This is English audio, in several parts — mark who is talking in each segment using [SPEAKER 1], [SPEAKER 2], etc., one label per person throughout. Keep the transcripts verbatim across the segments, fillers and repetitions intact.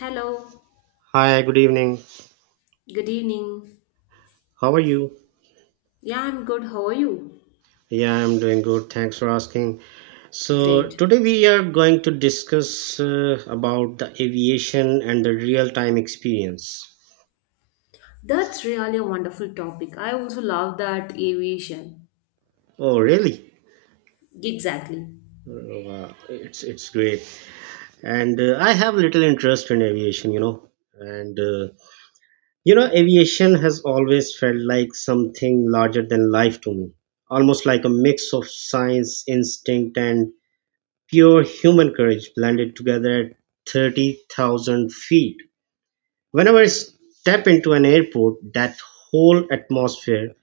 [SPEAKER 1] Hello,
[SPEAKER 2] Hi, good evening.
[SPEAKER 1] good evening.
[SPEAKER 2] How are you?
[SPEAKER 1] Yeah, I'm good. How are you?
[SPEAKER 2] Yeah, I'm doing good. Thanks for asking. So,
[SPEAKER 1] Great.
[SPEAKER 2] today we are going to discuss uh, about the aviation and the real-time experience.
[SPEAKER 1] That's really a wonderful topic. I also love that aviation.
[SPEAKER 2] Oh, really?
[SPEAKER 1] Exactly.
[SPEAKER 2] Oh, wow, it's it's great. And uh, I have little interest in aviation, you know. And uh, you know, Aviation has always felt like something larger than life to me. Almost like a mix of science, instinct, and pure human courage blended together at thirty thousand feet. Whenever I step into an airport, that whole atmosphere,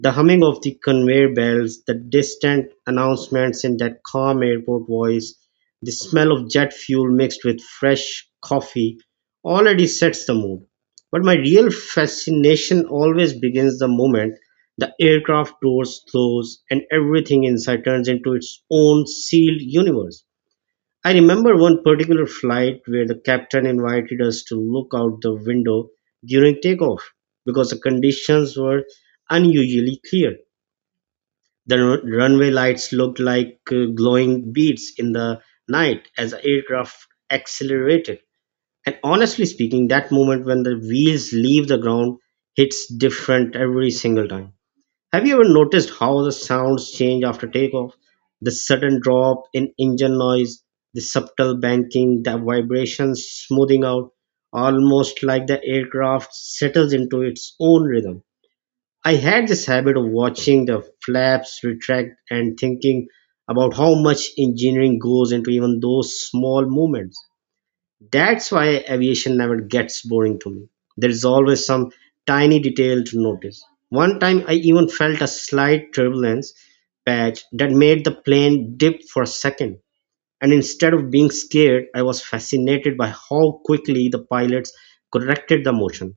[SPEAKER 2] the humming of the conveyor belts, the distant announcements in that calm airport voice, the smell of jet fuel mixed with fresh coffee already sets the mood. But my real fascination always begins the moment the aircraft doors close and everything inside turns into its own sealed universe. I remember one particular flight where the captain invited us to look out the window during takeoff because the conditions were unusually clear. The run- runway lights looked like uh, glowing beads in the night as the aircraft accelerated. And honestly speaking, that moment when the wheels leave the ground hits different every single time. Have you ever noticed how the sounds change after takeoff? The sudden drop in engine noise, the subtle banking, the vibrations smoothing out, almost like the aircraft settles into its own rhythm. I had this habit of watching the flaps retract and thinking about how much engineering goes into even those small movements. That's why aviation never gets boring to me. There is always some tiny detail to notice. One time I even felt a slight turbulence patch that made the plane dip for a second. And instead of being scared, I was fascinated by how quickly the pilots corrected the motion.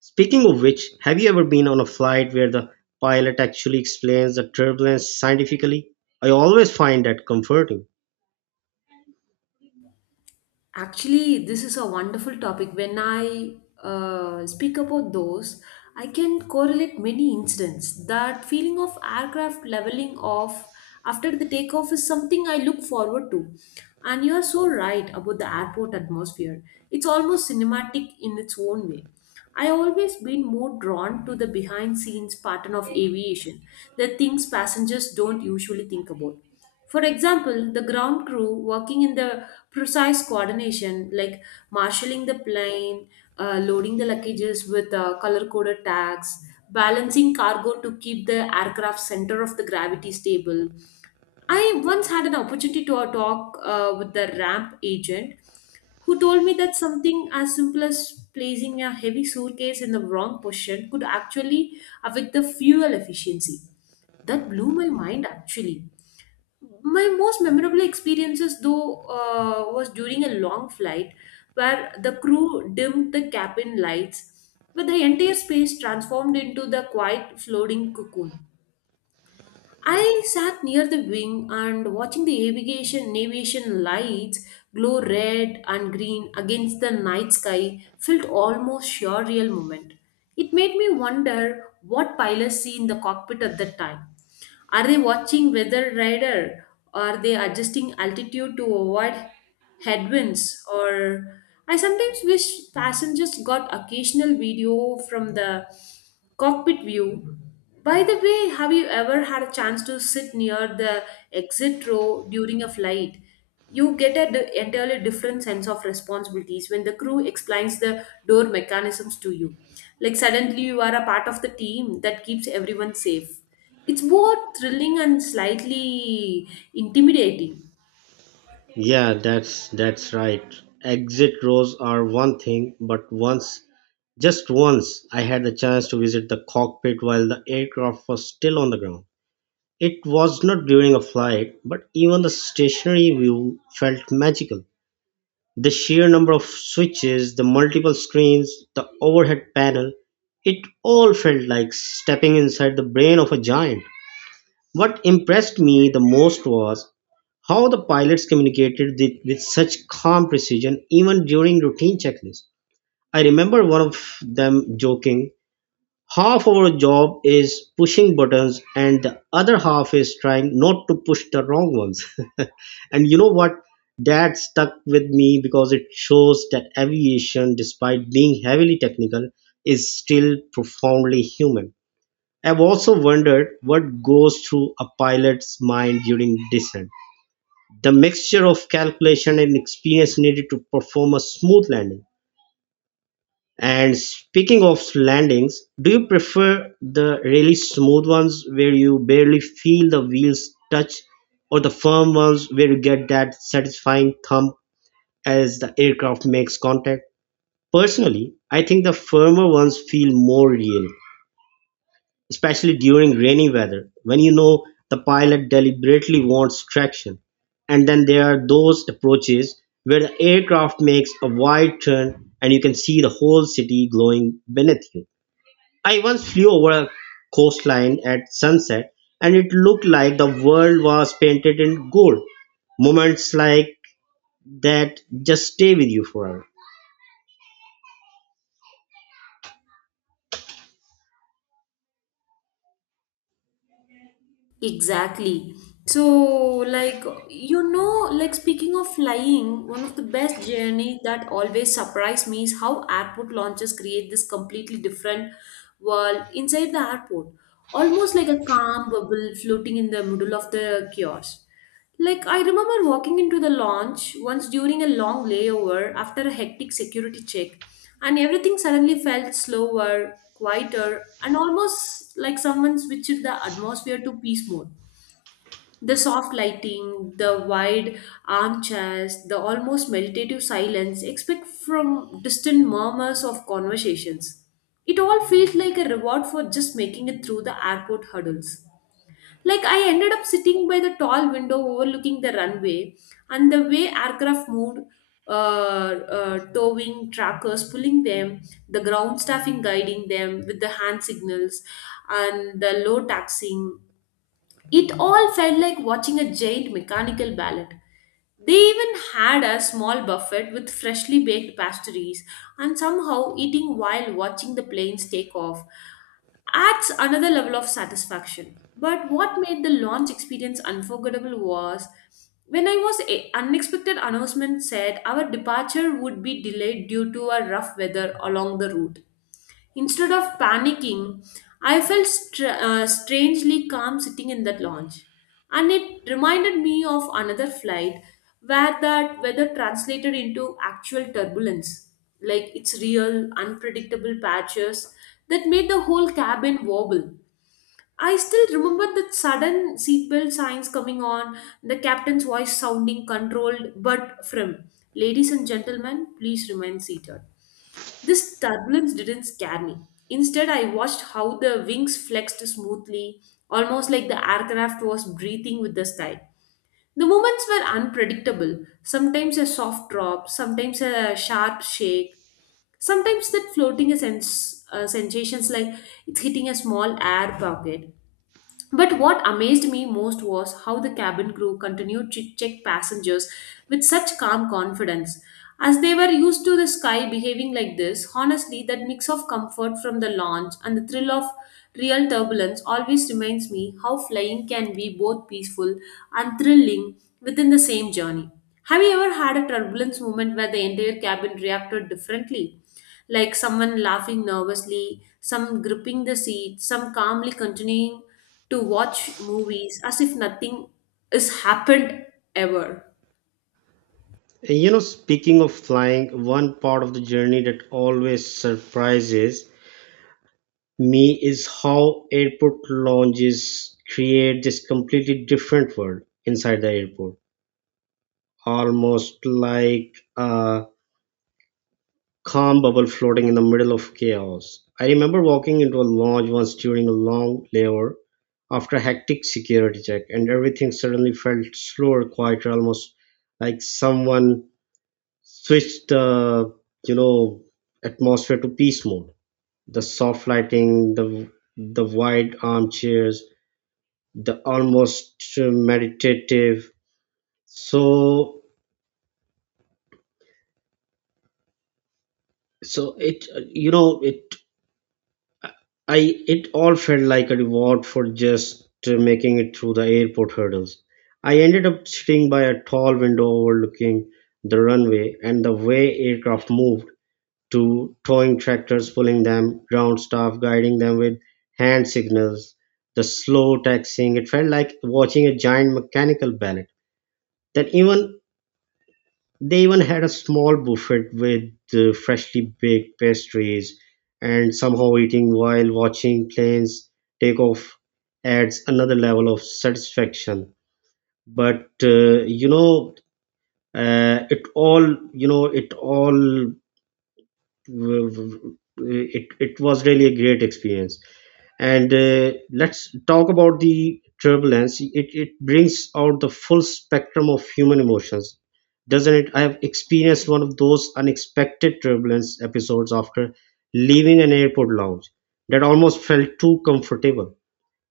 [SPEAKER 2] Speaking of which, have you ever been on a flight where the pilot actually explains the turbulence scientifically? I always find that comforting.
[SPEAKER 1] Actually, this is a wonderful topic. When I uh, speak about those, I can correlate many incidents. That feeling of aircraft leveling off after the takeoff is something I look forward to. And you are so right about the airport atmosphere. It's almost cinematic in its own way. I always been more drawn to the behind scenes pattern of aviation, the things passengers don't usually think about. For example, the ground crew working in the precise coordination, like marshaling the plane, uh, loading the luggages with uh, color coded tags, balancing cargo to keep the aircraft center of the gravity stable. I once had an opportunity to uh, talk uh, with the ramp agent who told me that something as simple as placing a heavy suitcase in the wrong position could actually affect the fuel efficiency. That blew my mind actually. My most memorable experiences though uh, was during a long flight where the crew dimmed the cabin lights, but the entire space transformed into the quiet floating cocoon. I sat near the wing, and watching the aviation navigation lights glow red and green against the night sky felt almost surreal moment. It made me wonder what pilots see in the cockpit at that time. Are they watching weather radar? Are they adjusting altitude to avoid headwinds, or I sometimes wish passengers got occasional video from the cockpit view. By the way, have you ever had a chance to sit near the exit row during a flight? You get an entirely different sense of responsibilities when the crew explains the door mechanisms to you. Like suddenly you are a part of the team that keeps everyone safe. It's both thrilling and slightly intimidating.
[SPEAKER 2] Yeah, that's that's right. Exit rows are one thing, but once, just once, I had the chance to visit the cockpit while the aircraft was still on the ground. It was not during a flight, but even the stationary view felt magical. The sheer number of switches, the multiple screens, the overhead panel, it all felt like stepping inside the brain of a giant. What impressed me the most was how the pilots communicated with, with such calm precision even during routine checklists. I remember one of them joking, half our job is pushing buttons and the other half is trying not to push the wrong ones. And you know what? That stuck with me because it shows that aviation, despite being heavily technical, is still profoundly human. I've also wondered what goes through a pilot's mind during descent. The mixture of calculation and experience needed to perform a smooth landing. And speaking of landings, do you prefer the really smooth ones where you barely feel the wheels touch, or the firm ones where you get that satisfying thump as the aircraft makes contact? Personally, I think the firmer ones feel more real, especially during rainy weather, when you know the pilot deliberately wants traction. And then there are those approaches where the aircraft makes a wide turn and you can see the whole city glowing beneath you. I once flew over a coastline at sunset, and it looked like the world was painted in gold. Moments like that just stay with you forever.
[SPEAKER 1] Exactly. So, like, you know, like speaking of flying, one of the best journey that always surprised me is how airport launches create this completely different world inside the airport, almost like a calm bubble floating in the middle of the chaos. Like, I remember walking into the lounge once during a long layover after a hectic security check, and everything suddenly felt slower, quieter, and almost like someone switched the atmosphere to peace mode. The soft lighting, the wide armchairs, the almost meditative silence expect from distant murmurs of conversations. It all felt like a reward for just making it through the airport hurdles. Like I ended up sitting by the tall window overlooking the runway, and the way aircraft moved, uh, uh, towing trackers pulling them, the ground staffing guiding them with the hand signals and the low taxing. It all felt like watching a giant mechanical ballet. They even had a small buffet with freshly baked pastries, and somehow eating while watching the planes take off adds another level of satisfaction. But what made the launch experience unforgettable was when I was a unexpected announcement said our departure would be delayed due to a rough weather along the route. Instead of panicking, I felt str- uh, strangely calm sitting in that lounge, and it reminded me of another flight where that weather translated into actual turbulence, like its real unpredictable patches that made the whole cabin wobble. I still remember the sudden seatbelt signs coming on, the captain's voice sounding controlled but firm. Ladies and gentlemen, please remain seated. This turbulence didn't scare me. Instead, I watched how the wings flexed smoothly, almost like the aircraft was breathing with the sky. The moments were unpredictable, sometimes a soft drop, sometimes a sharp shake, sometimes that floating a sense, uh, sensations like it's hitting a small air pocket. But what amazed me most was how the cabin crew continued to check passengers with such calm confidence, as they were used to the sky behaving like this. Honestly, that mix of comfort from the launch and the thrill of real turbulence always reminds me how flying can be both peaceful and thrilling within the same journey. Have you ever had a turbulence moment where the entire cabin reacted differently? Like someone laughing nervously, some gripping the seat, some calmly continuing to watch movies as if nothing has happened ever.
[SPEAKER 2] You know, speaking of flying, one part of the journey that always surprises me is how airport lounges create this completely different world inside the airport, almost like a calm bubble floating in the middle of chaos. I remember walking into a lounge once during a long layover after a hectic security check, and everything suddenly felt slower, quieter, almost like someone switched the you know atmosphere to peace mode. The soft lighting, the the wide armchairs, the almost uh, meditative so so it uh, you know it I it all felt like a reward for just uh, making it through the airport hurdles. I ended up sitting by a tall window overlooking the runway, and the way aircraft moved, to towing tractors pulling them, ground staff guiding them with hand signals, the slow taxiing, it felt like watching a giant mechanical ballet. That even They even had a small buffet with uh, freshly baked pastries, and somehow eating while watching planes take off adds another level of satisfaction. But uh, you know, uh, it all you know, it all w- w- it, it was really a great experience. And uh, let's talk about the turbulence. It, it brings out the full spectrum of human emotions, doesn't it? I have experienced one of those unexpected turbulence episodes after leaving an airport lounge that almost felt too comfortable.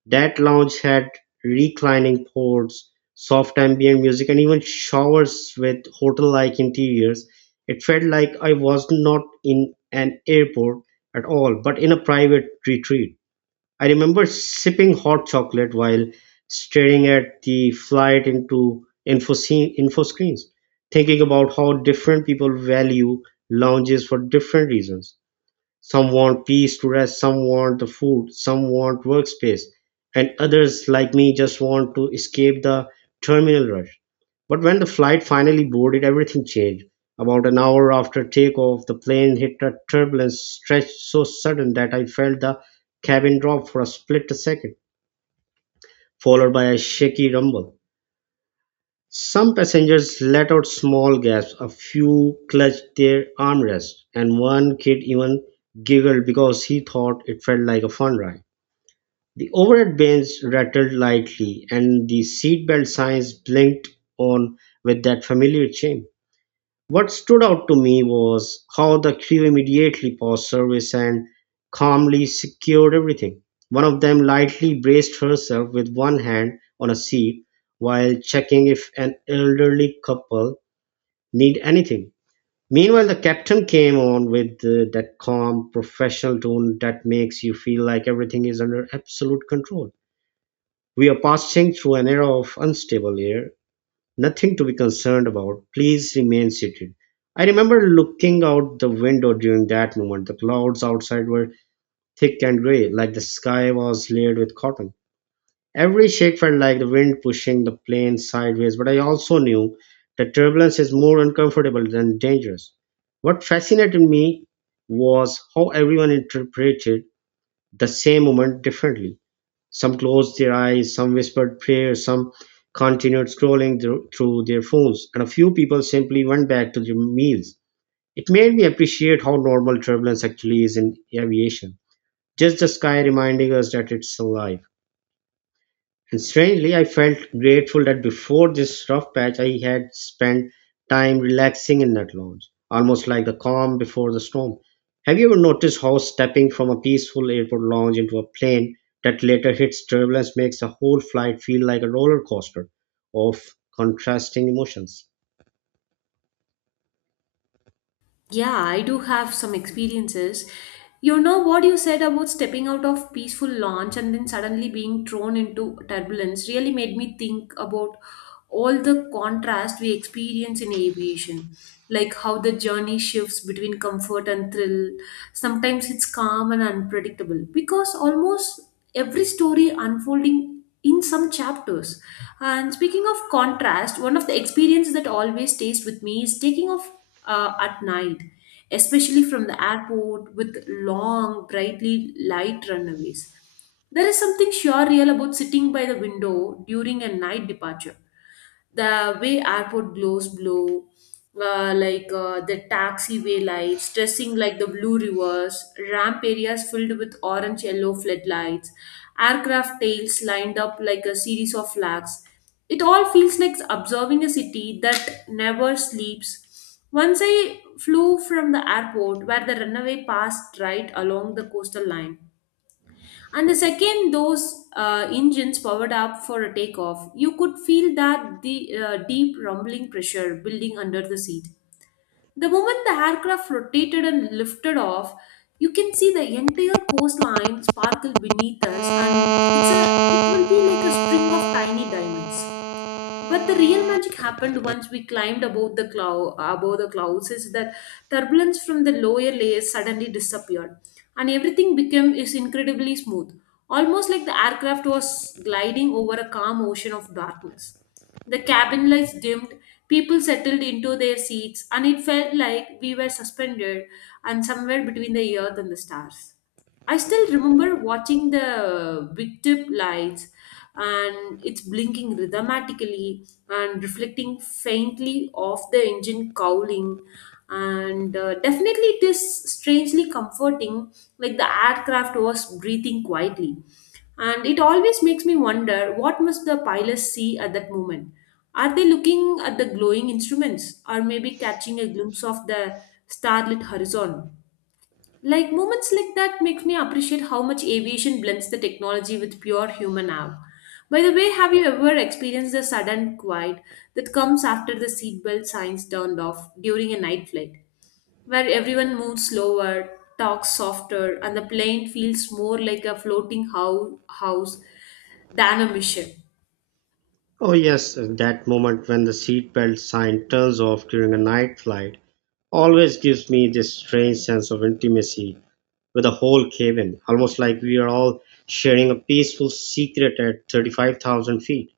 [SPEAKER 2] That lounge had reclining ports, soft ambient music, and even showers with hotel-like interiors. It felt like I was not in an airport at all, but in a private retreat. I remember sipping hot chocolate while staring at the flight into info, scene, info screens, thinking about how different people value lounges for different reasons. Some want peace to rest, some want the food, some want workspace, and others, like me, just want to escape the terminal rush. But when the flight finally boarded, everything changed. About an hour after takeoff, the plane hit a turbulence stretch so sudden that I felt the cabin drop for a split second, followed by a shaky rumble. Some passengers let out small gasps, a few clutched their armrests, and one kid even giggled because he thought it felt like a fun ride. The overhead bins rattled lightly, and the seatbelt signs blinked on with that familiar chime. What stood out to me was how the crew immediately paused service and calmly secured everything. One of them lightly braced herself with one hand on a seat while checking if an elderly couple need anything. Meanwhile, the captain came on with uh, that calm, professional tone that makes you feel like everything is under absolute control. We are passing through an era of unstable air. Nothing to be concerned about. Please remain seated. I remember looking out the window during that moment. The clouds outside were thick and grey, like the sky was layered with cotton. Every shake felt like the wind pushing the plane sideways, but I also knew that turbulence is more uncomfortable than dangerous. What fascinated me was how everyone interpreted the same moment differently. Some closed their eyes, some whispered prayers, some continued scrolling thro- through their phones, and a few people simply went back to their meals. It made me appreciate how normal turbulence actually is in aviation. Just the sky reminding us that it's alive. And strangely, I felt grateful that before this rough patch, I had spent time relaxing in that lounge, almost like the calm before the storm. Have you ever noticed how stepping from a peaceful airport lounge into a plane that later hits turbulence makes the whole flight feel like a roller coaster of contrasting emotions?
[SPEAKER 1] Yeah, I do have some experiences. You know what you said about stepping out of peaceful launch and then suddenly being thrown into turbulence really made me think about all the contrast we experience in aviation, like how the journey shifts between comfort and thrill. Sometimes it's calm and unpredictable because almost every story unfolding in some chapters. And speaking of contrast, one of the experiences that always stays with me is taking off uh, at night, especially from the airport with long, brightly light runaways. There is something surreal about sitting by the window during a night departure, the way airport glows blue, uh, like uh, the taxiway lights, dressing like the blue rivers, ramp areas filled with orange yellow floodlights, aircraft tails lined up like a series of flags. It all feels like observing a city that never sleeps. Once I flew from the airport where the runway passed right along the coastal line. And the second those uh, engines powered up for a takeoff, you could feel that the uh, deep rumbling pressure building under the seat. The moment the aircraft rotated and lifted off, you can see the entire coastline sparkle beneath us, and it's a it will be like a string of tiny diamonds. But the real magic happened once we climbed above the cloud above the clouds is that turbulence from the lower layers suddenly disappeared, and everything became is incredibly smooth, almost like the aircraft was gliding over a calm ocean of darkness. The cabin lights dimmed, people settled into their seats, and it felt like we were suspended and somewhere between the earth and the stars. I still remember watching the victip lights and it's blinking rhythmatically and reflecting faintly off the engine cowling. And uh, definitely, it is strangely comforting, like the aircraft was breathing quietly. And it always makes me wonder what must the pilots see at that moment? Are they looking at the glowing instruments or maybe catching a glimpse of the starlit horizon? Like moments like that makes me appreciate how much aviation blends the technology with pure human awe. By the way, have you ever experienced the sudden quiet that comes after the seatbelt signs turned off during a night flight, where everyone moves slower, talks softer, and the plane feels more like a floating hou- house than a mission?
[SPEAKER 2] Oh, yes, that moment when the seatbelt sign turns off during a night flight always gives me this strange sense of intimacy with a whole cave in, almost like we are all sharing a peaceful secret at thirty-five thousand feet.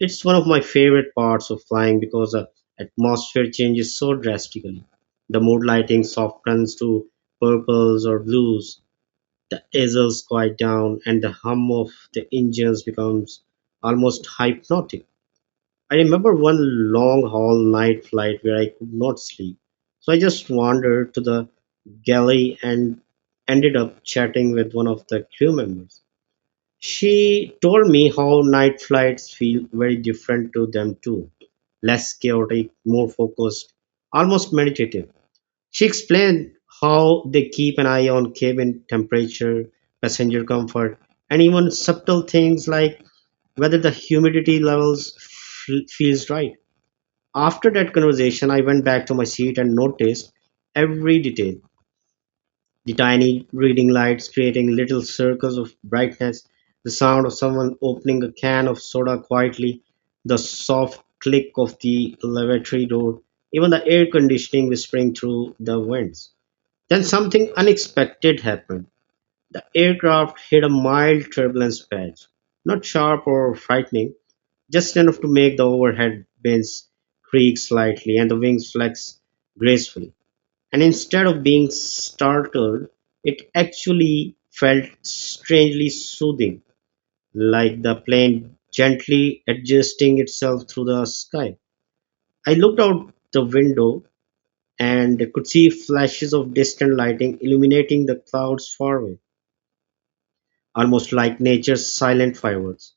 [SPEAKER 2] It's one of my favorite parts of flying because the atmosphere changes so drastically. The mood lighting softens to purples or blues, the aisles quiet down, and the hum of the engines becomes almost hypnotic. I remember one long haul night flight where I could not sleep. So I just wandered to the galley and ended up chatting with one of the crew members. She told me how night flights feel very different to them too. Less chaotic, more focused, almost meditative. She explained how they keep an eye on cabin temperature, passenger comfort, and even subtle things like whether the humidity levels f- feels right. After that conversation, I went back to my seat and noticed every detail, the tiny reading lights creating little circles of brightness, the sound of someone opening a can of soda quietly, the soft click of the lavatory door, even the air conditioning whispering through the winds. Then something unexpected happened. The aircraft hit a mild turbulence patch, not sharp or frightening, just enough to make the overhead bins creak slightly and the wings flex gracefully. And instead of being startled, it actually felt strangely soothing, like the plane gently adjusting itself through the sky. I looked out the window and could see flashes of distant lighting illuminating the clouds far away, almost like nature's silent fireworks.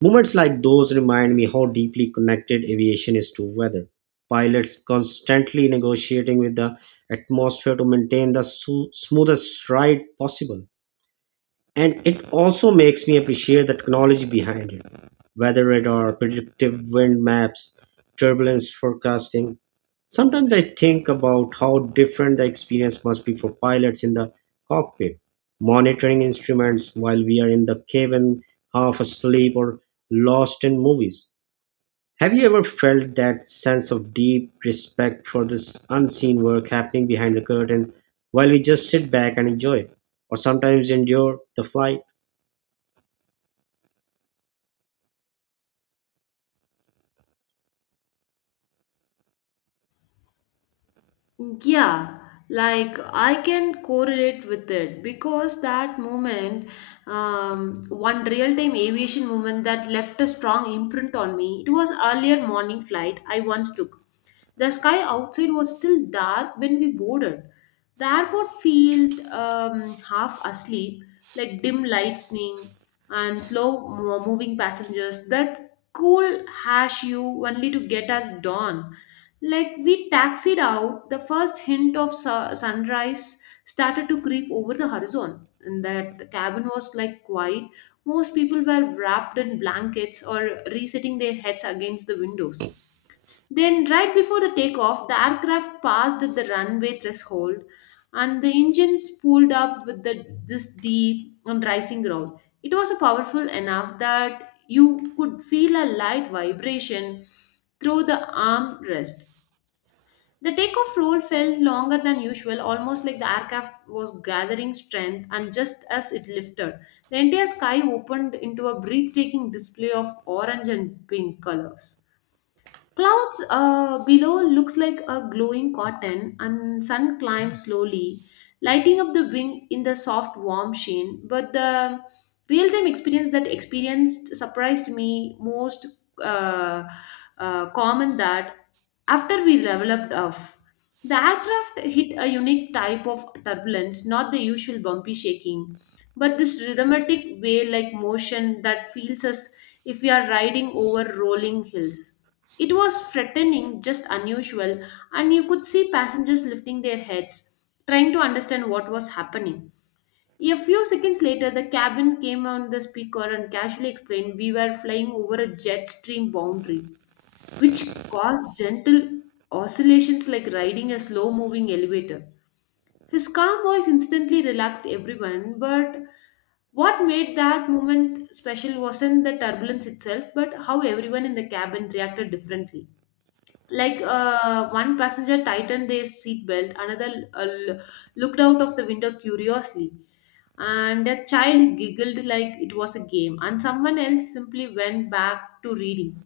[SPEAKER 2] Moments like those remind me how deeply connected aviation is to weather. Pilots constantly negotiating with the atmosphere to maintain the su- smoothest ride possible, and it also makes me appreciate the technology behind it: weather radar, predictive wind maps, turbulence forecasting. Sometimes I think about how different the experience must be for pilots in the cockpit, monitoring instruments while we are in the cabin, half asleep or lost in movies. Have you ever felt that sense of deep respect for this unseen work happening behind the curtain while we just sit back and enjoy, or sometimes endure, the flight?
[SPEAKER 1] Yeah, like I can correlate with it because that moment, um, one real time aviation moment that left a strong imprint on me, it was earlier morning flight I once took. The sky outside was still dark when we boarded. The airport felt um, half asleep, like dim lightning and slow mo- moving passengers that cool hash you only to get us dawn. Like we taxied out, the first hint of su- sunrise started to creep over the horizon, and that the cabin was like quiet. Most people were wrapped in blankets or resetting their heads against the windows. Then, right before the takeoff, the aircraft passed the runway threshold, and the engines pulled up with the, this deep and rising growl. It was powerful enough that you could feel a light vibration through the armrest. The takeoff roll felt longer than usual, almost like the aircraft was gathering strength, and just as it lifted, the entire sky opened into a breathtaking display of orange and pink colors. Clouds uh, below looks like a glowing cotton, and sun climbs slowly, lighting up the wing in the soft, warm sheen. But the real-time experience that experienced surprised me most. Uh, uh, Common that after we developed off, the aircraft hit a unique type of turbulence, not the usual bumpy shaking but this rhythmic way like motion that feels as if we are riding over rolling hills. It was threatening, just unusual, and you could see passengers lifting their heads, trying to understand what was happening. A few seconds later, the cabin came on the speaker and casually explained we were flying over a jet stream boundary, which caused gentle oscillations like riding a slow moving elevator. His calm voice instantly relaxed everyone, but what made that moment special wasn't the turbulence itself, but how everyone in the cabin reacted differently. Like uh, one passenger tightened their seatbelt, another uh, l- looked out of the window curiously, and a child giggled like it was a game, and someone else simply went back to reading.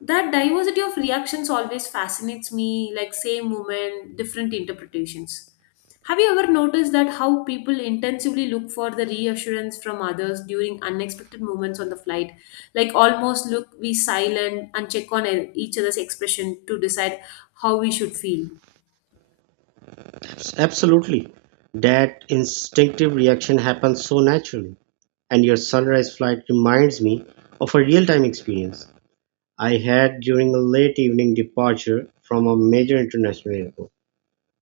[SPEAKER 1] That diversity of reactions always fascinates me, like same moment, different interpretations. Have you ever noticed that how people intensively look for the reassurance from others during unexpected moments on the flight? Like almost look, we silent and check on e- each other's expression to decide how we should feel.
[SPEAKER 2] Absolutely. That instinctive reaction happens so naturally. And your sunrise flight reminds me of a real time experience I had during a late evening departure from a major international airport.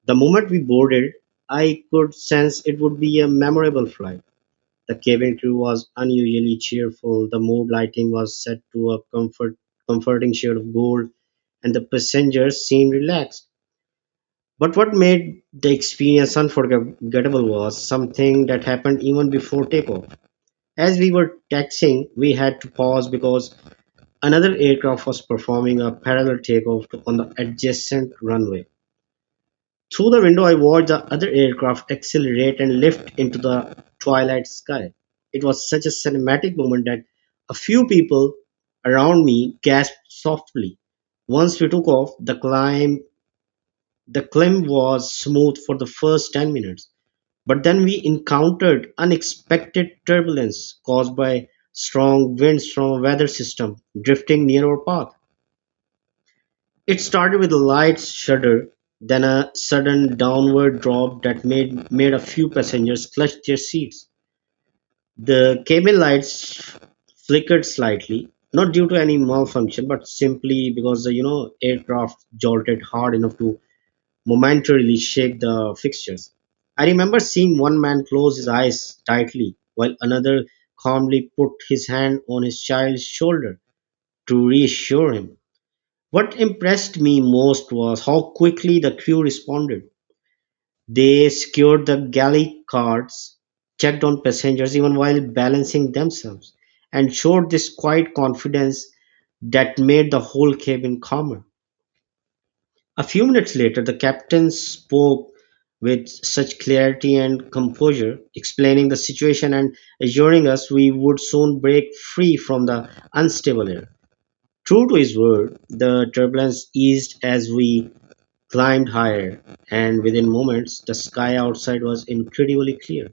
[SPEAKER 2] The moment we boarded, I could sense it would be a memorable flight. The cabin crew was unusually cheerful, the mood lighting was set to a comfort, comforting shade of gold, and the passengers seemed relaxed. But what made the experience unforgettable was something that happened even before takeoff. As we were taxiing, we had to pause because another aircraft was performing a parallel takeoff on the adjacent runway. Through the window, I watched the other aircraft accelerate and lift into the twilight sky. It was such a cinematic moment that a few people around me gasped softly. Once we took off, the climb the climb was smooth for the first ten minutes. But then we encountered unexpected turbulence caused by strong winds from a weather system drifting near our path. It started with a light shudder, then a sudden downward drop that made, made a few passengers clutch their seats. The cabin lights flickered slightly, not due to any malfunction, but simply because the you know aircraft jolted hard enough to momentarily shake the fixtures. I remember seeing one man close his eyes tightly while another calmly put his hand on his child's shoulder to reassure him. What impressed me most was how quickly the crew responded. They secured the galley cards, checked on passengers even while balancing themselves, and showed this quiet confidence that made the whole cabin calmer. A few minutes later the captain spoke with such clarity and composure, explaining the situation and assuring us we would soon break free from the unstable air. True to his word, the turbulence eased as we climbed higher, and within moments the sky outside was incredibly clear.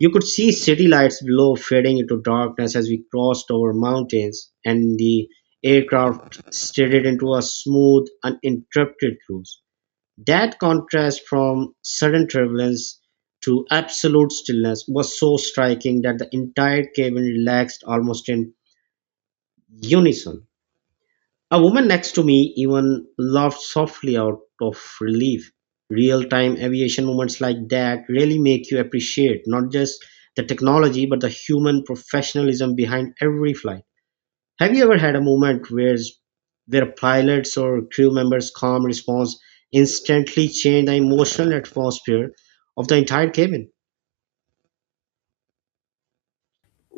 [SPEAKER 2] You could see city lights below fading into darkness as we crossed over mountains, and the aircraft steadied into a smooth, uninterrupted cruise. That contrast from sudden turbulence to absolute stillness was so striking that the entire cabin relaxed almost in unison. A woman next to me even laughed softly out of relief. Real time aviation moments like that really make you appreciate not just the technology but the human professionalism behind every flight. Have you ever had a moment where where pilots or crew members' calm response instantly changed the emotional atmosphere of the entire cabin?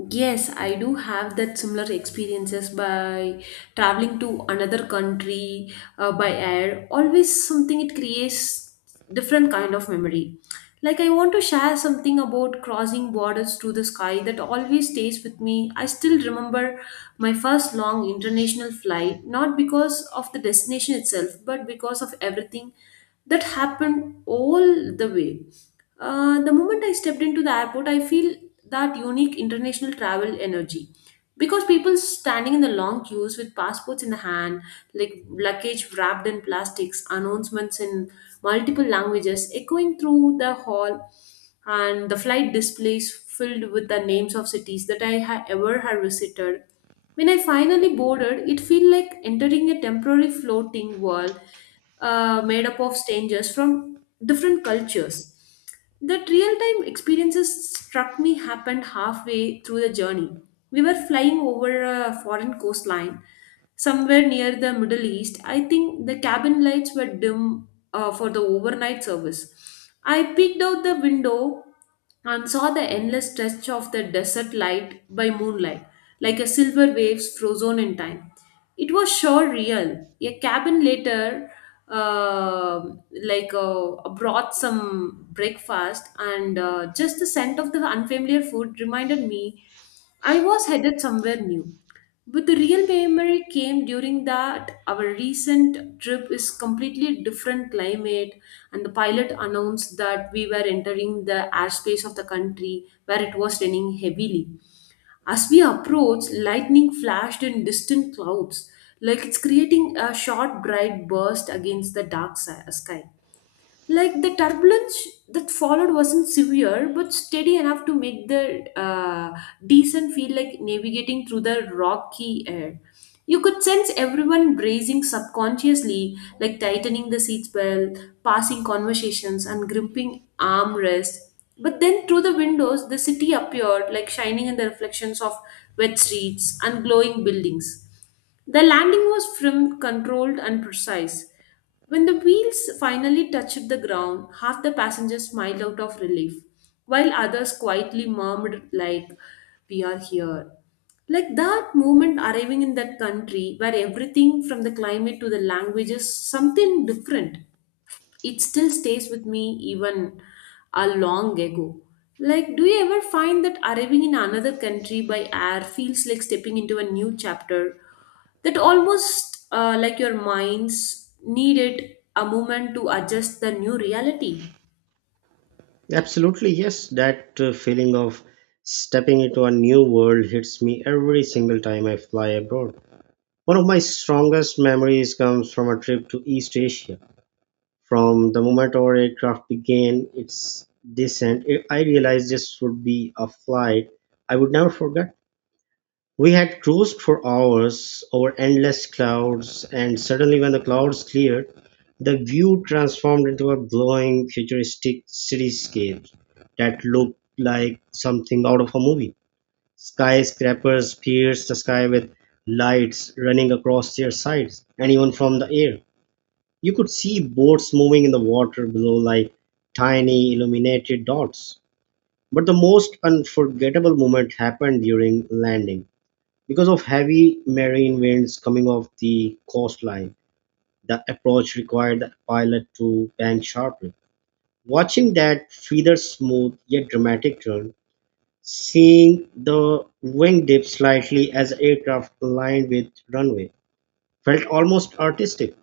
[SPEAKER 1] Yes, I do have that similar experiences by traveling to another country uh, by air. Always something it creates different kind of memory. Like I want to share something about crossing borders to the sky that always stays with me. I still remember my first long international flight, not because of the destination itself, but because of everything that happened all the way. Uh, the moment I stepped into the airport, I feel that unique international travel energy because people standing in the long queues with passports in the hand, like luggage wrapped in plastics, announcements in multiple languages echoing through the hall, and the flight displays filled with the names of cities that I ha- ever had visited. When I finally boarded, it felt like entering a temporary floating world uh, made up of strangers from different cultures. That real time experiences struck me happened halfway through the journey. We were flying over a foreign coastline somewhere near the Middle East. I think the cabin lights were dim uh, for the overnight service. I peeked out the window and saw the endless stretch of the desert light by moonlight, like a silver waves frozen in time. It was sure real. A cabin later, um like uh, brought some breakfast, and uh, just the scent of the unfamiliar food reminded me I was headed somewhere new. But the real memory came during that our recent trip is completely different climate, and the pilot announced that we were entering the airspace of the country where it was raining heavily. As we approached, lightning flashed in distant clouds, like it's creating a short bright burst against the dark si- sky. Like the turbulence that followed wasn't severe, but steady enough to make the uh, descent feel like navigating through the rocky air. You could sense everyone bracing subconsciously, like tightening the seatbelt, passing conversations, and gripping armrests. But then through the windows, the city appeared, like shining in the reflections of wet streets and glowing buildings. The landing was trim, controlled, and precise. When the wheels finally touched the ground, half the passengers smiled out of relief, while others quietly murmured, like, we are here. Like that moment arriving in that country where everything from the climate to the language is something different, it still stays with me even a long ago. Like, do you ever find that arriving in another country by air feels like stepping into a new chapter? That almost uh, like your minds needed a moment to adjust the new reality.
[SPEAKER 2] Absolutely, yes. That uh, feeling of stepping into a new world hits me every single time I fly abroad. One of my strongest memories comes from a trip to East Asia. From the moment our aircraft began its descent, I realized this would be a flight I would never forget. We had cruised for hours over endless clouds, and suddenly, when the clouds cleared, the view transformed into a glowing, futuristic cityscape that looked like something out of a movie. Skyscrapers pierced the sky with lights running across their sides, and even from the air, you could see boats moving in the water below like tiny illuminated dots. But the most unforgettable moment happened during landing. Because of heavy marine winds coming off the coastline, the approach required the pilot to bank sharply. Watching that feather smooth yet dramatic turn, seeing the wing dip slightly as aircraft aligned with runway, felt almost artistic.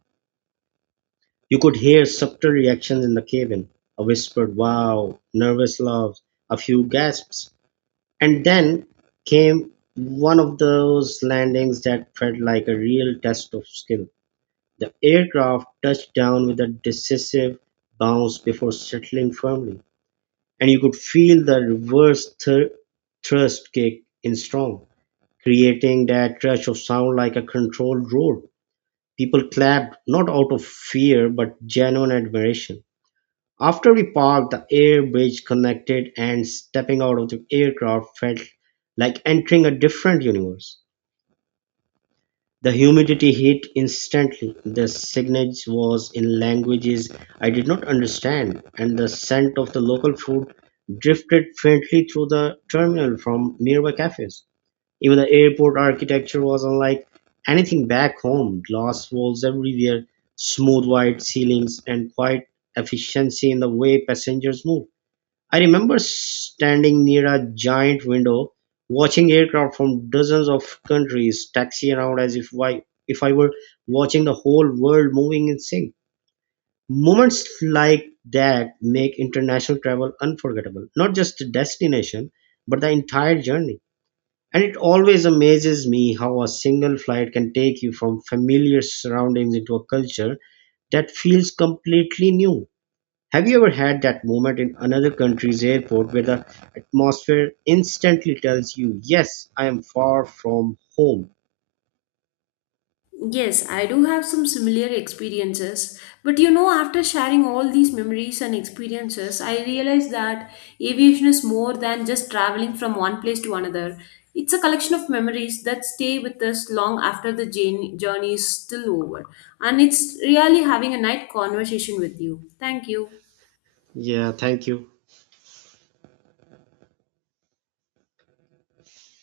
[SPEAKER 2] You could hear subtle reactions in the cabin, a whispered wow, nervous laughs, a few gasps. And then came one of those landings that felt like a real test of skill. The aircraft touched down with a decisive bounce before settling firmly, and you could feel the reverse thr- thrust kick in strong, creating that rush of sound like a controlled roar. People clapped, not out of fear but genuine admiration. After we parked, the air bridge connected, and stepping out of the aircraft felt like entering a different universe. The humidity hit instantly. The signage was in languages I did not understand, and the scent of the local food drifted faintly through the terminal from nearby cafes. Even the airport architecture was unlike anything back home: glass walls everywhere, smooth white ceilings, and quiet efficiency in the way passengers move. I remember standing near a giant window, watching aircraft from dozens of countries taxi around as if I, if I were watching the whole world moving in sync. Moments like that make international travel unforgettable, not just the destination, but the entire journey. And it always amazes me how a single flight can take you from familiar surroundings into a culture that feels completely new. Have you ever had that moment in another country's airport where the atmosphere instantly tells you, yes, I am far from home?
[SPEAKER 1] Yes, I do have some similar experiences, but you know, after sharing all these memories and experiences, I realized that aviation is more than just traveling from one place to another. It's a collection of memories that stay with us long after the journey journey is still over. And it's really having a nice conversation with you. Thank you.
[SPEAKER 2] Yeah, thank you.